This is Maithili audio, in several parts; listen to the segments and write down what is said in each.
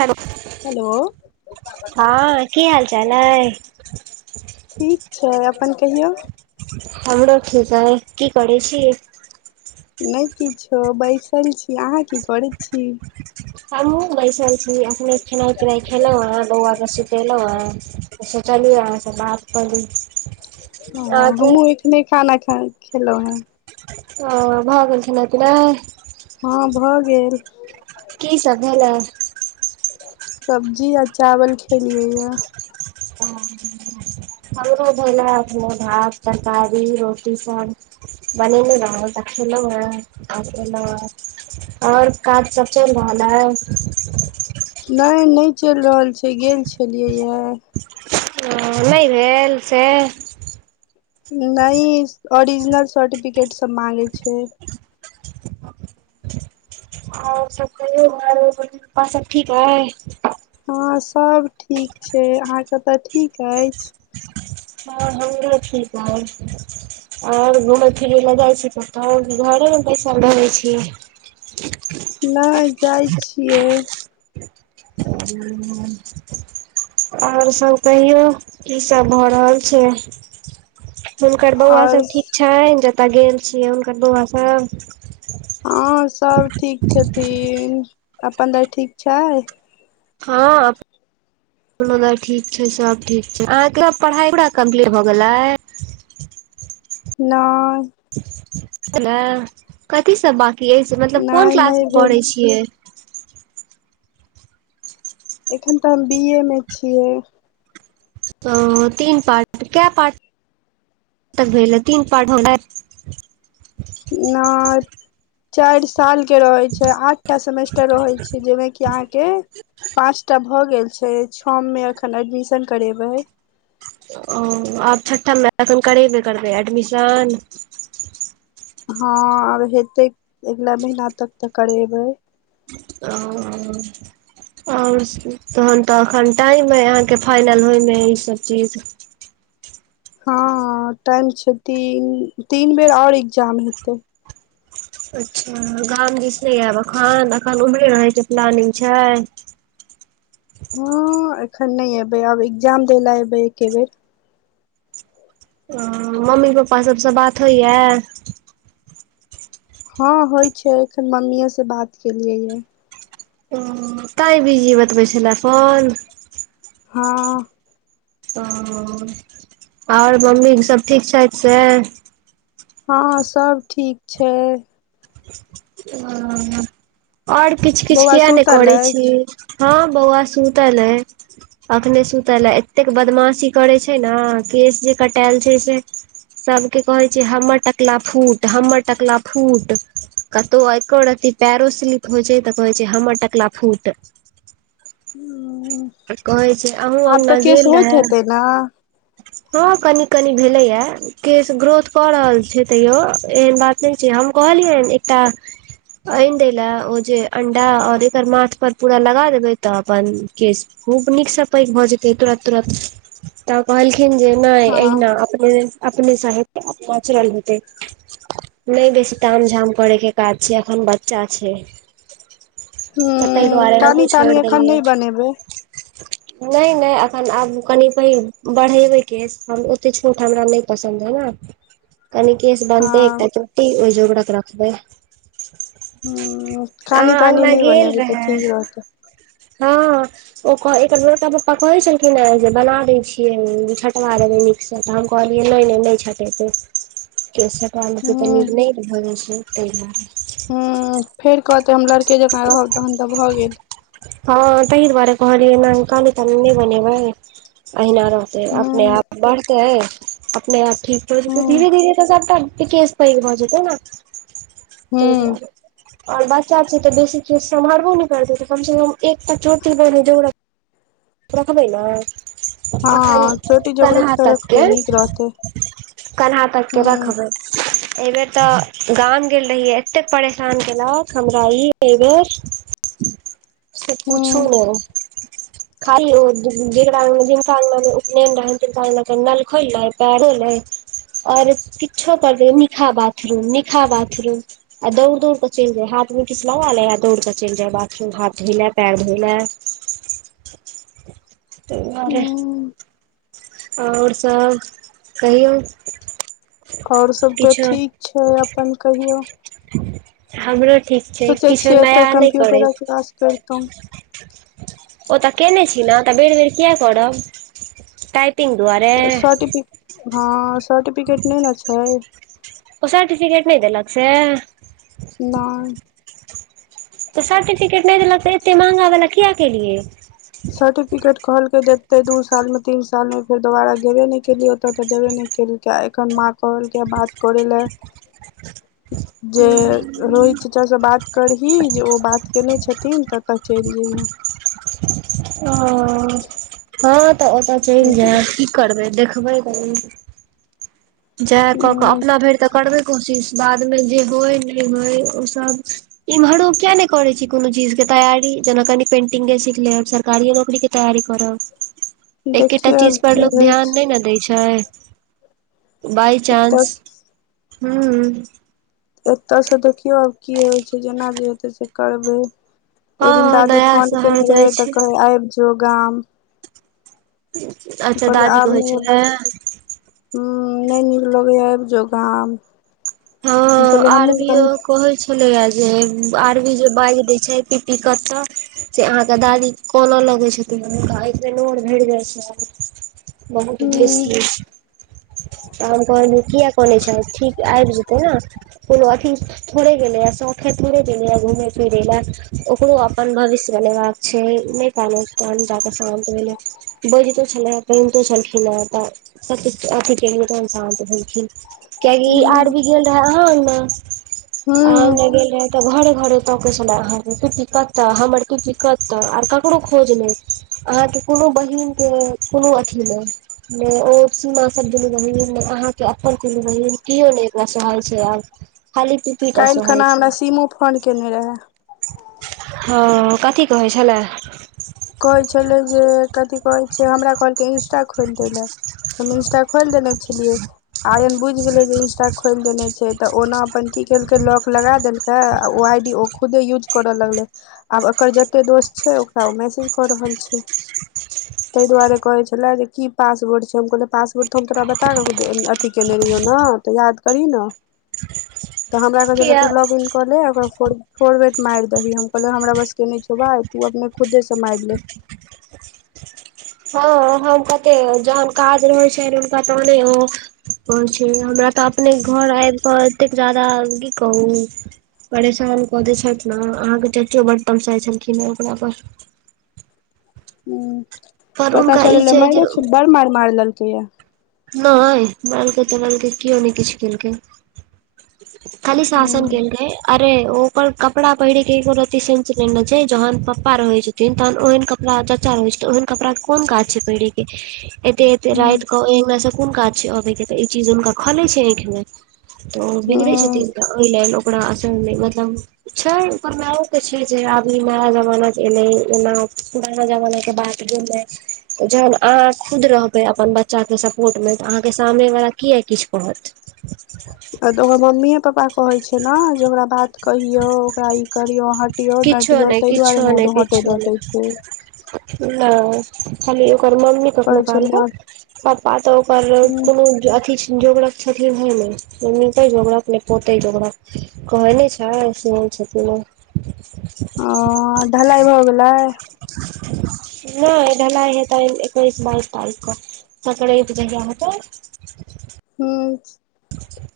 हेलो हेलो हँ की हालचाल हइ ठीक छै अपन कहियौ हमरो ठिक अइ की करै छी नहि किछो बैसल छी अहाँ की करै छी हमहुँ बैसल छी अपने खेनाइ पिनाइ खेलहुँ है बौआ के सुतेलहुँ है सोचलिए अहाँ सँ बात कऽ ली ह अहाँके हमहुँ एखने खाना ख खेलहुॅं हे ओ भऽ गेल खेनाइ पिनाइ हँ भऽ गेल की सब भेलै सब्जी आ चावल खेलियै य आ [inaudible] हमरो भेल अखने भात तरकारी रोटी सब बनेने रहौ त खेलौ ह और एलो ह और काज सब चइल रहलये नहि नहि चलि रहल छै गेल छलियै य ओ नहि भेल से नहि ओरिजिनल सर्टिफिकेट सब मांगे छै ओर सब कहयो [unintelligible] और सब ठीक है हँ सभ ठीक छै अहाँके ओतऽ ठीक अछि हँ होमरो ठीक हइ ओर घूमै फिरै लए जाइ छी कतो की कह घरे मे बैसल रहैय छी ने जाइ छियै [inaudible] ओर सभ कहियौ की सभ भ रहल छै हुनकर बौआ आओर सभ ठीक छैन जतय गेल छियै हुनकर बौआ सभ हँ सब ठीक छथिन अपन दाय ठीक छै हँ ठीक छै सब ठीक छै अहाँके पढ़ाई पूरा कम्प्लीट भ गेले नइ [unintelligible] कथीसँ बाँकी अछि मतलब कोन नहि नहि क्लासमे भेल पढ़ैय छै। छियै एखन तऽ हम बी ए मे छियै ओ तीन पार्ट केय पार्ट तक भेलै तीन पार्ट नय चारि साल के रहै छै आठटा सेमेस्टर रहै छै जयहिमे कि अहाँके पाँंचटा भए गेल छै छ मे अखन एडमिशन करेबै ओ आब छ्ठम पे एखन करेब करबैे एडमिशन हँ आब हेते अगला महीना तक तऽ करेबै ओ और तहन तऽ एखन टाइम यह अहाँके फाइनल होइमे ईसभ चीज हँ टाइम छै तीन तीन बेर और एग्जाम हेते अच्छा गाम दिस नै आयब एखन एखन उम्हरे रहै के प्लानिंग छै हँ एखन नहि एबै आब एग्जाम दै ले एबै एके बेर ओ मम्मी पपा सभसँ बात होइ यऽ हँ होइ छै एखन मम्मीए से बात केलियै य तइ बीजी बतबै छलै फोन हँ हं आओर मम्मी सब ठीक छथि से हँ सब ठीक छै ह आओर किछु किछु बौआ किया ने सुतल करै छी अछि हँ बौआ सुतल अय अखने सुतल लए एतेक बदमाशी करै छै ने केश जे कटायल छै से सभके कहै छै हमर टकला फूट हमर टकला फूट कतहु एकर अथ पेरोसलिप होइ छै तऽ कहै छै हमर टकला फुट ह तऽ कहै छी अहुँ अङ्गना गेल रहै ना हँ कनी कनी भेलैया केस ग्रोथ कऽ रहल छै तैयो एहन बात नहि छै हम कहलियनि एकटा आनि दै लए ओ जे अंडा आओर एकर माथ पर पूरा लगा देबै तऽ अपन केश खूब नीकसँ पैघ भऽ जेतै तुरत तुरंत कहलखिन जे नहि हँ एहिना अपने अपनेसँ हेत नचरल हेतै नहि बेसी ताम झाम करयके काज छै एखन बच्चा छै तऽ ताहि ह दुआरे हमहूँ कानी तानी छोड़ि एखन देलिए नहि बनेबै नहि नहि एखन आबू कनि पहि बढ़ेबै केश ओतेक छोट हमरा नहि पसन्द हइ नऽ कनि केश बानतै हँ एकटा चट्टी ओहि जोगड़ाक रखबै ह अ कानी तानी अङगना नहि गेल बनेबै तऽ रहै ठीक रहतै हँ ओ एकर लोड़का पप्पा कहे छलखिन ह जे बना दय छियै छटवा दे न से तऽ हम कहलियै नहि नहि नहि छटेतै केस ह आके तऽ निर्णय भगै छै ता दुआरे हॅ फेर कहते हम लड़के जकाँ रहब तहन तऽ भऽ गेल हँ ताहि दुआरे कहलियै ने कानी तानी नहि बनेबै अहिना रह त ह अपने आप बढ़तय अपने आप ठीक हो ह जेतै धीरे धीरे तऽ सबटा केस [unintelligible] पैघ म जेतै ने त ह दुओर ओर बस चाची तऽ बेसी केस समहारबो ने करते त कम से कम एकटा चोटी रखबै ने अखैन हँ चोटी जोकरक कन्हा तऽ तकके रखबै नीक रहतै कन्हा ह तकके रखबै [inaudible] एहि बेेर तऽ गाम गेल रहिय एतेक परेशान केलक हमरा ई एहि बेेर [unintelligible] से ह पुछू ने [unintelligible] खाली जिनका अंगग मे उपनयन रहै तिनका अंगना के नल खोलले पैर होले ओर किछो करलिय निकहा बाथरूम निकहा बाथरूम आ दौड़ दौड़ कऽ चलि जाय हाथ में किछ लगा लय आ दौड़ के चलि जाय बाथरूम हाथ धोय ले पएर धोइ ला तहि दुआरे ह आओर सभ कहियौ ओर सब तऽ किछो ठीक छै अपन कहियौ हमरो ठीक छै सोचै किछो छियै एतऽ नया कम्प्यूटरक कलास करितहु ओ तऽ कयने छी ने तऽ बेर बेर किए करब टाइप तऽ सर्टिफिके हँ सर्टिफिकेट नहि ने छै ओ सर्टिफिकेट नहि देलक से नैय तऽ सर्टिफिकेट नहि देलक त एते महंगा बला किया केलियै सर्टिफिकेट कहलके देते दू साल मे तीन साल में फेर दोबारा गेबे नहि केलियै ओते ते देबे नहि केलके एखन माँ कहलक बात कोरे ले [inaudible] जे रोहित चच्चाँ से बात करही जे ओ बात केयने छथिन ततय चलि जेहिये ओ हँ त ओता चैल जायब जइहे की करबै देखबै त जेहए क क अपना भरि त करबे कोशिश बादमे जे होय नहि होय ओसभ इम्हरो किया नहि करे छै कोनो चीज के तैयारी जेना कनि पेंटिंगे सिखले सरकारी नौकरी के तैयारी करब एकेटा देखियौ चीज आब पर की लोग होइ ध्यान छै नहि ने दै छै बइ एतऽ चांस हु एतसँ देखियौ आब की होइ छै जेना जे हेतै से करबै ओहि हँ दिन दादी नया फोन शहर कयने जाइ रहै तऽ छै कहै आबि जो गाम [inaudible] [unintelligible] हूँ कहै छलै नहि नीक लगैया आबि जो गाम। हम हँ कहलियै हमहुँ आरबीओ गाम कहै छै होैया जे आरमी जे बाज दै छै पी पी क त से अहाँके दादी कऽनऽ लगै छै त हुनका अखि में नोर भइर जाइ छै बहुत हूँ बेसी त हम कहल किया कोनै छ ठीक आब जेते तै ने कोनो अथी थोड़े गेलेए शौक ह थोड़े गेले य घूमेे फिरे ला ओकरो अपन भविष्य बनेवाक छै नहि पान तहन जाके शान्त भेले बैजितो छले कनितो छलखिन ओ तऽ सबछ अथी केेलियए तऽ सानंत भेलखिन केलियए आई हूँ भी गेल रहै हन ओन्मे अह नहि हूँ गेल रहे तऽ घरे घरे त कह छलहुी कतऽ हमर त दिक्कत आर ककरो खोज नहि अहाँके कोनो बहिनके कोनो अथी नहि ने ओ सीमा सब दुनू बहिन ने अहाँ के अपन कूनू बहिन कियो नहि सहल छै आ छै आ खाली पी कालि खना हमरा सीमो फोन केयने रहए ह कथी कहै छलै कहै छलै जे कथी कहै छै हमरा कहलकै इंस्टा खोलि दैयलए हम इंस्टा खोलि देने छलियै आ एन बुझ गेले जे इंस्टा खोलि देने छै ते ओना अपन की केलके लॉक लगा देलके ओ आई डी ओ खुदे यूज करऽ लगले आब एकर जते दोस्त छै ओकरा ओ मैसेज कऽ रहल छै [inaudible] ताहि दुआरे कहै छलै जे की पासबोर्ड छै हम कहलियै पासबोर्ड तऽ हम तोरा बताकऽ अथी कयने रहियौ ने तऽ याद करी न ह तऽ हमरा तू लॉगन कहलै आऔर फॉर्गेट मायर दिहि हम कहलै हमरा बसके नहि छौबा तू अपने खुदेसँ मारि ले हँ हम कहते जहन काज रहै छै तने ओ कहै छी हमरा तऽ अपने घर आबि कऽ एतेक जादा की कहू परेशान कऽ द छथि ने अहाँके चचो बड तमसाइत छलखिन हँ ओकरा पर ह पर पता हुनका ई चलल छै जे माररो ख बड़ मार मार लेलकै या नहि मालके तालके कओ नहि किछ केलकै खाली शासन हूँ केलकय अरे ओ कपड़ा पहिरे के एको रती सेचरी छै जहान पप्पा रहइ छै न तहन ओहन कपड़ा चचा रहे छै त ओहन कपड़ा के कोन काज छै पहिरे के ऐत ऐत हूँ राइत को ओ ए ओनकासँ कोन काज छै अबैके त ई चीज हुनका खलै छै आँखिमे त ओ बिगड़ै हूँ छथिन ओहि ले ओकरा [unintelligible] मतलब छै पर मैओ के छै जे अब ई नया जमाना के एले एना पुराना जमाना के बात गेले जहन अहाँ खुद रहबै अपन बच्चा के सब [unintelligible] अहाँके सामने वाला की य किछ कहत आ तऽ ओकर मम्मीए पप्पा कहे छै ने जे ओकरा बात कहियो ओकरा ई करियो हटियो किछो डटियो नहि ताहि दुआरे किछो नहि ने हटे किछो डटे नहि छै नहि खाली ओकर मम्मी कखनो कहै छै काल के मार पपा तऽ ओकर हूँ कोनो अथि जोगर छथिन हेय नइ निपैय जोगरक नय पोते जोगरक कहे ने छै नइ सेहो छथिन ओ हँ ढलाई भऽ गेलै [unintelligible] नहि ढलाइ हेतै एकैस बाइस तारीखके सक्राइत जहिआ होेतै [inaudible] हूँ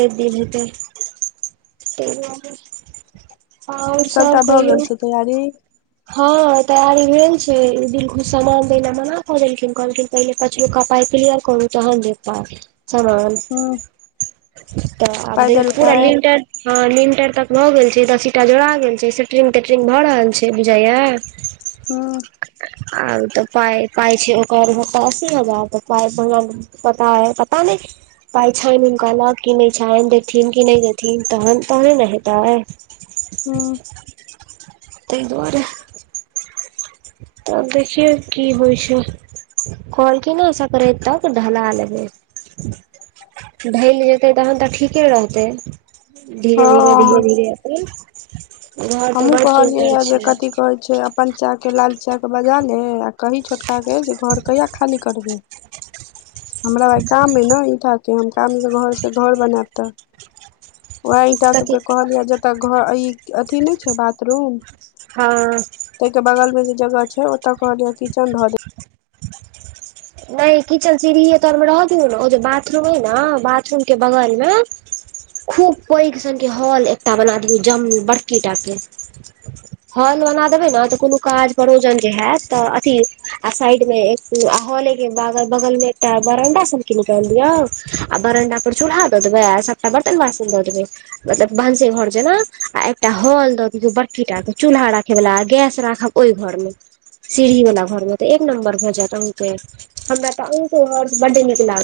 ए दिन हतै ते दुआरे आओर सब सभटा भए कहियौ गेल छै तैयारी हँ तैयारी भेल छै ई दिलखुश समान देय ल मना कऽ देलखिन कहलखिन पहिले पचुल्का पाई क्लियर करू तहन दे पाइ समान हूँ तऽ आब पाइ देख देलकै पूरा लिलटर हँ लिंटर तक भऽ गेल छै दस ईटा जोड़ा गेल छै सेटरिंग तेटरिंग भऽ रहल छै से बुझाइ य हँ आउ तऽ पइ पाइ छी ओकर सत अशी हजार तऽ पइ ब पता है पता नहि पाई छनि हुनका लग क नहि छनि देथिन कि नहि देथिन तहन तहने हेतैय हूँ तहि दुआरे तब देखियौ की होइ छै कहलखिन हन सकराइत तक ढला लेबै ढैल जेतै तखन तऽ ठीके रहतै धीरे धीरे धीरे हँ धीरे अपन घर तऽ हमहूँ बड़ कहलियै सुन्दर ये जे छै कथी कहै छै अपन चाहके लाल चाचाके बजा ले आ कही छोटका के जे घर कहिआ खाली करबी हमरा कम हइ न ईटा हम त ओही ईटा सँ घर से घर बनायब तऽ वएह ईटा कथी सबके कहलिय तऽ घ ई अथी नहि छै बाथरूम हँ ताहि के बगल मे जे जगह छै ओतअ कहलिय किचन धऽ दिह नहि किचन सिड़हिये तरमे रह दिऔ ने ओ जे बथरूम हइ न बथरूम के बगलमे खूब पैघसनके हॉल एकटा बना दियऔ जम बड़की टाके [unintelligible] हॉल बना देबे ने तऽ कोनो काज परोजन जे हयत त अथी आ साइड मे एकू आ हॉल एक बगल बगल मे एकटा बरंडा सबके निकालि दियऔ आ बरंडा पर चूलहा द देवै आ बर्तन बाशन द देबै मतलब भंसे घर जेना आ एकटा हॉल द दियो बड़की टा के चूल्हा रखे वाला गैस राखब ओहि घर मे सीढ़ी वाला घर मे तऽ एक नम्बर भऽ जायत अहाँके हमे तो आहुँ के घर बडे निकि ला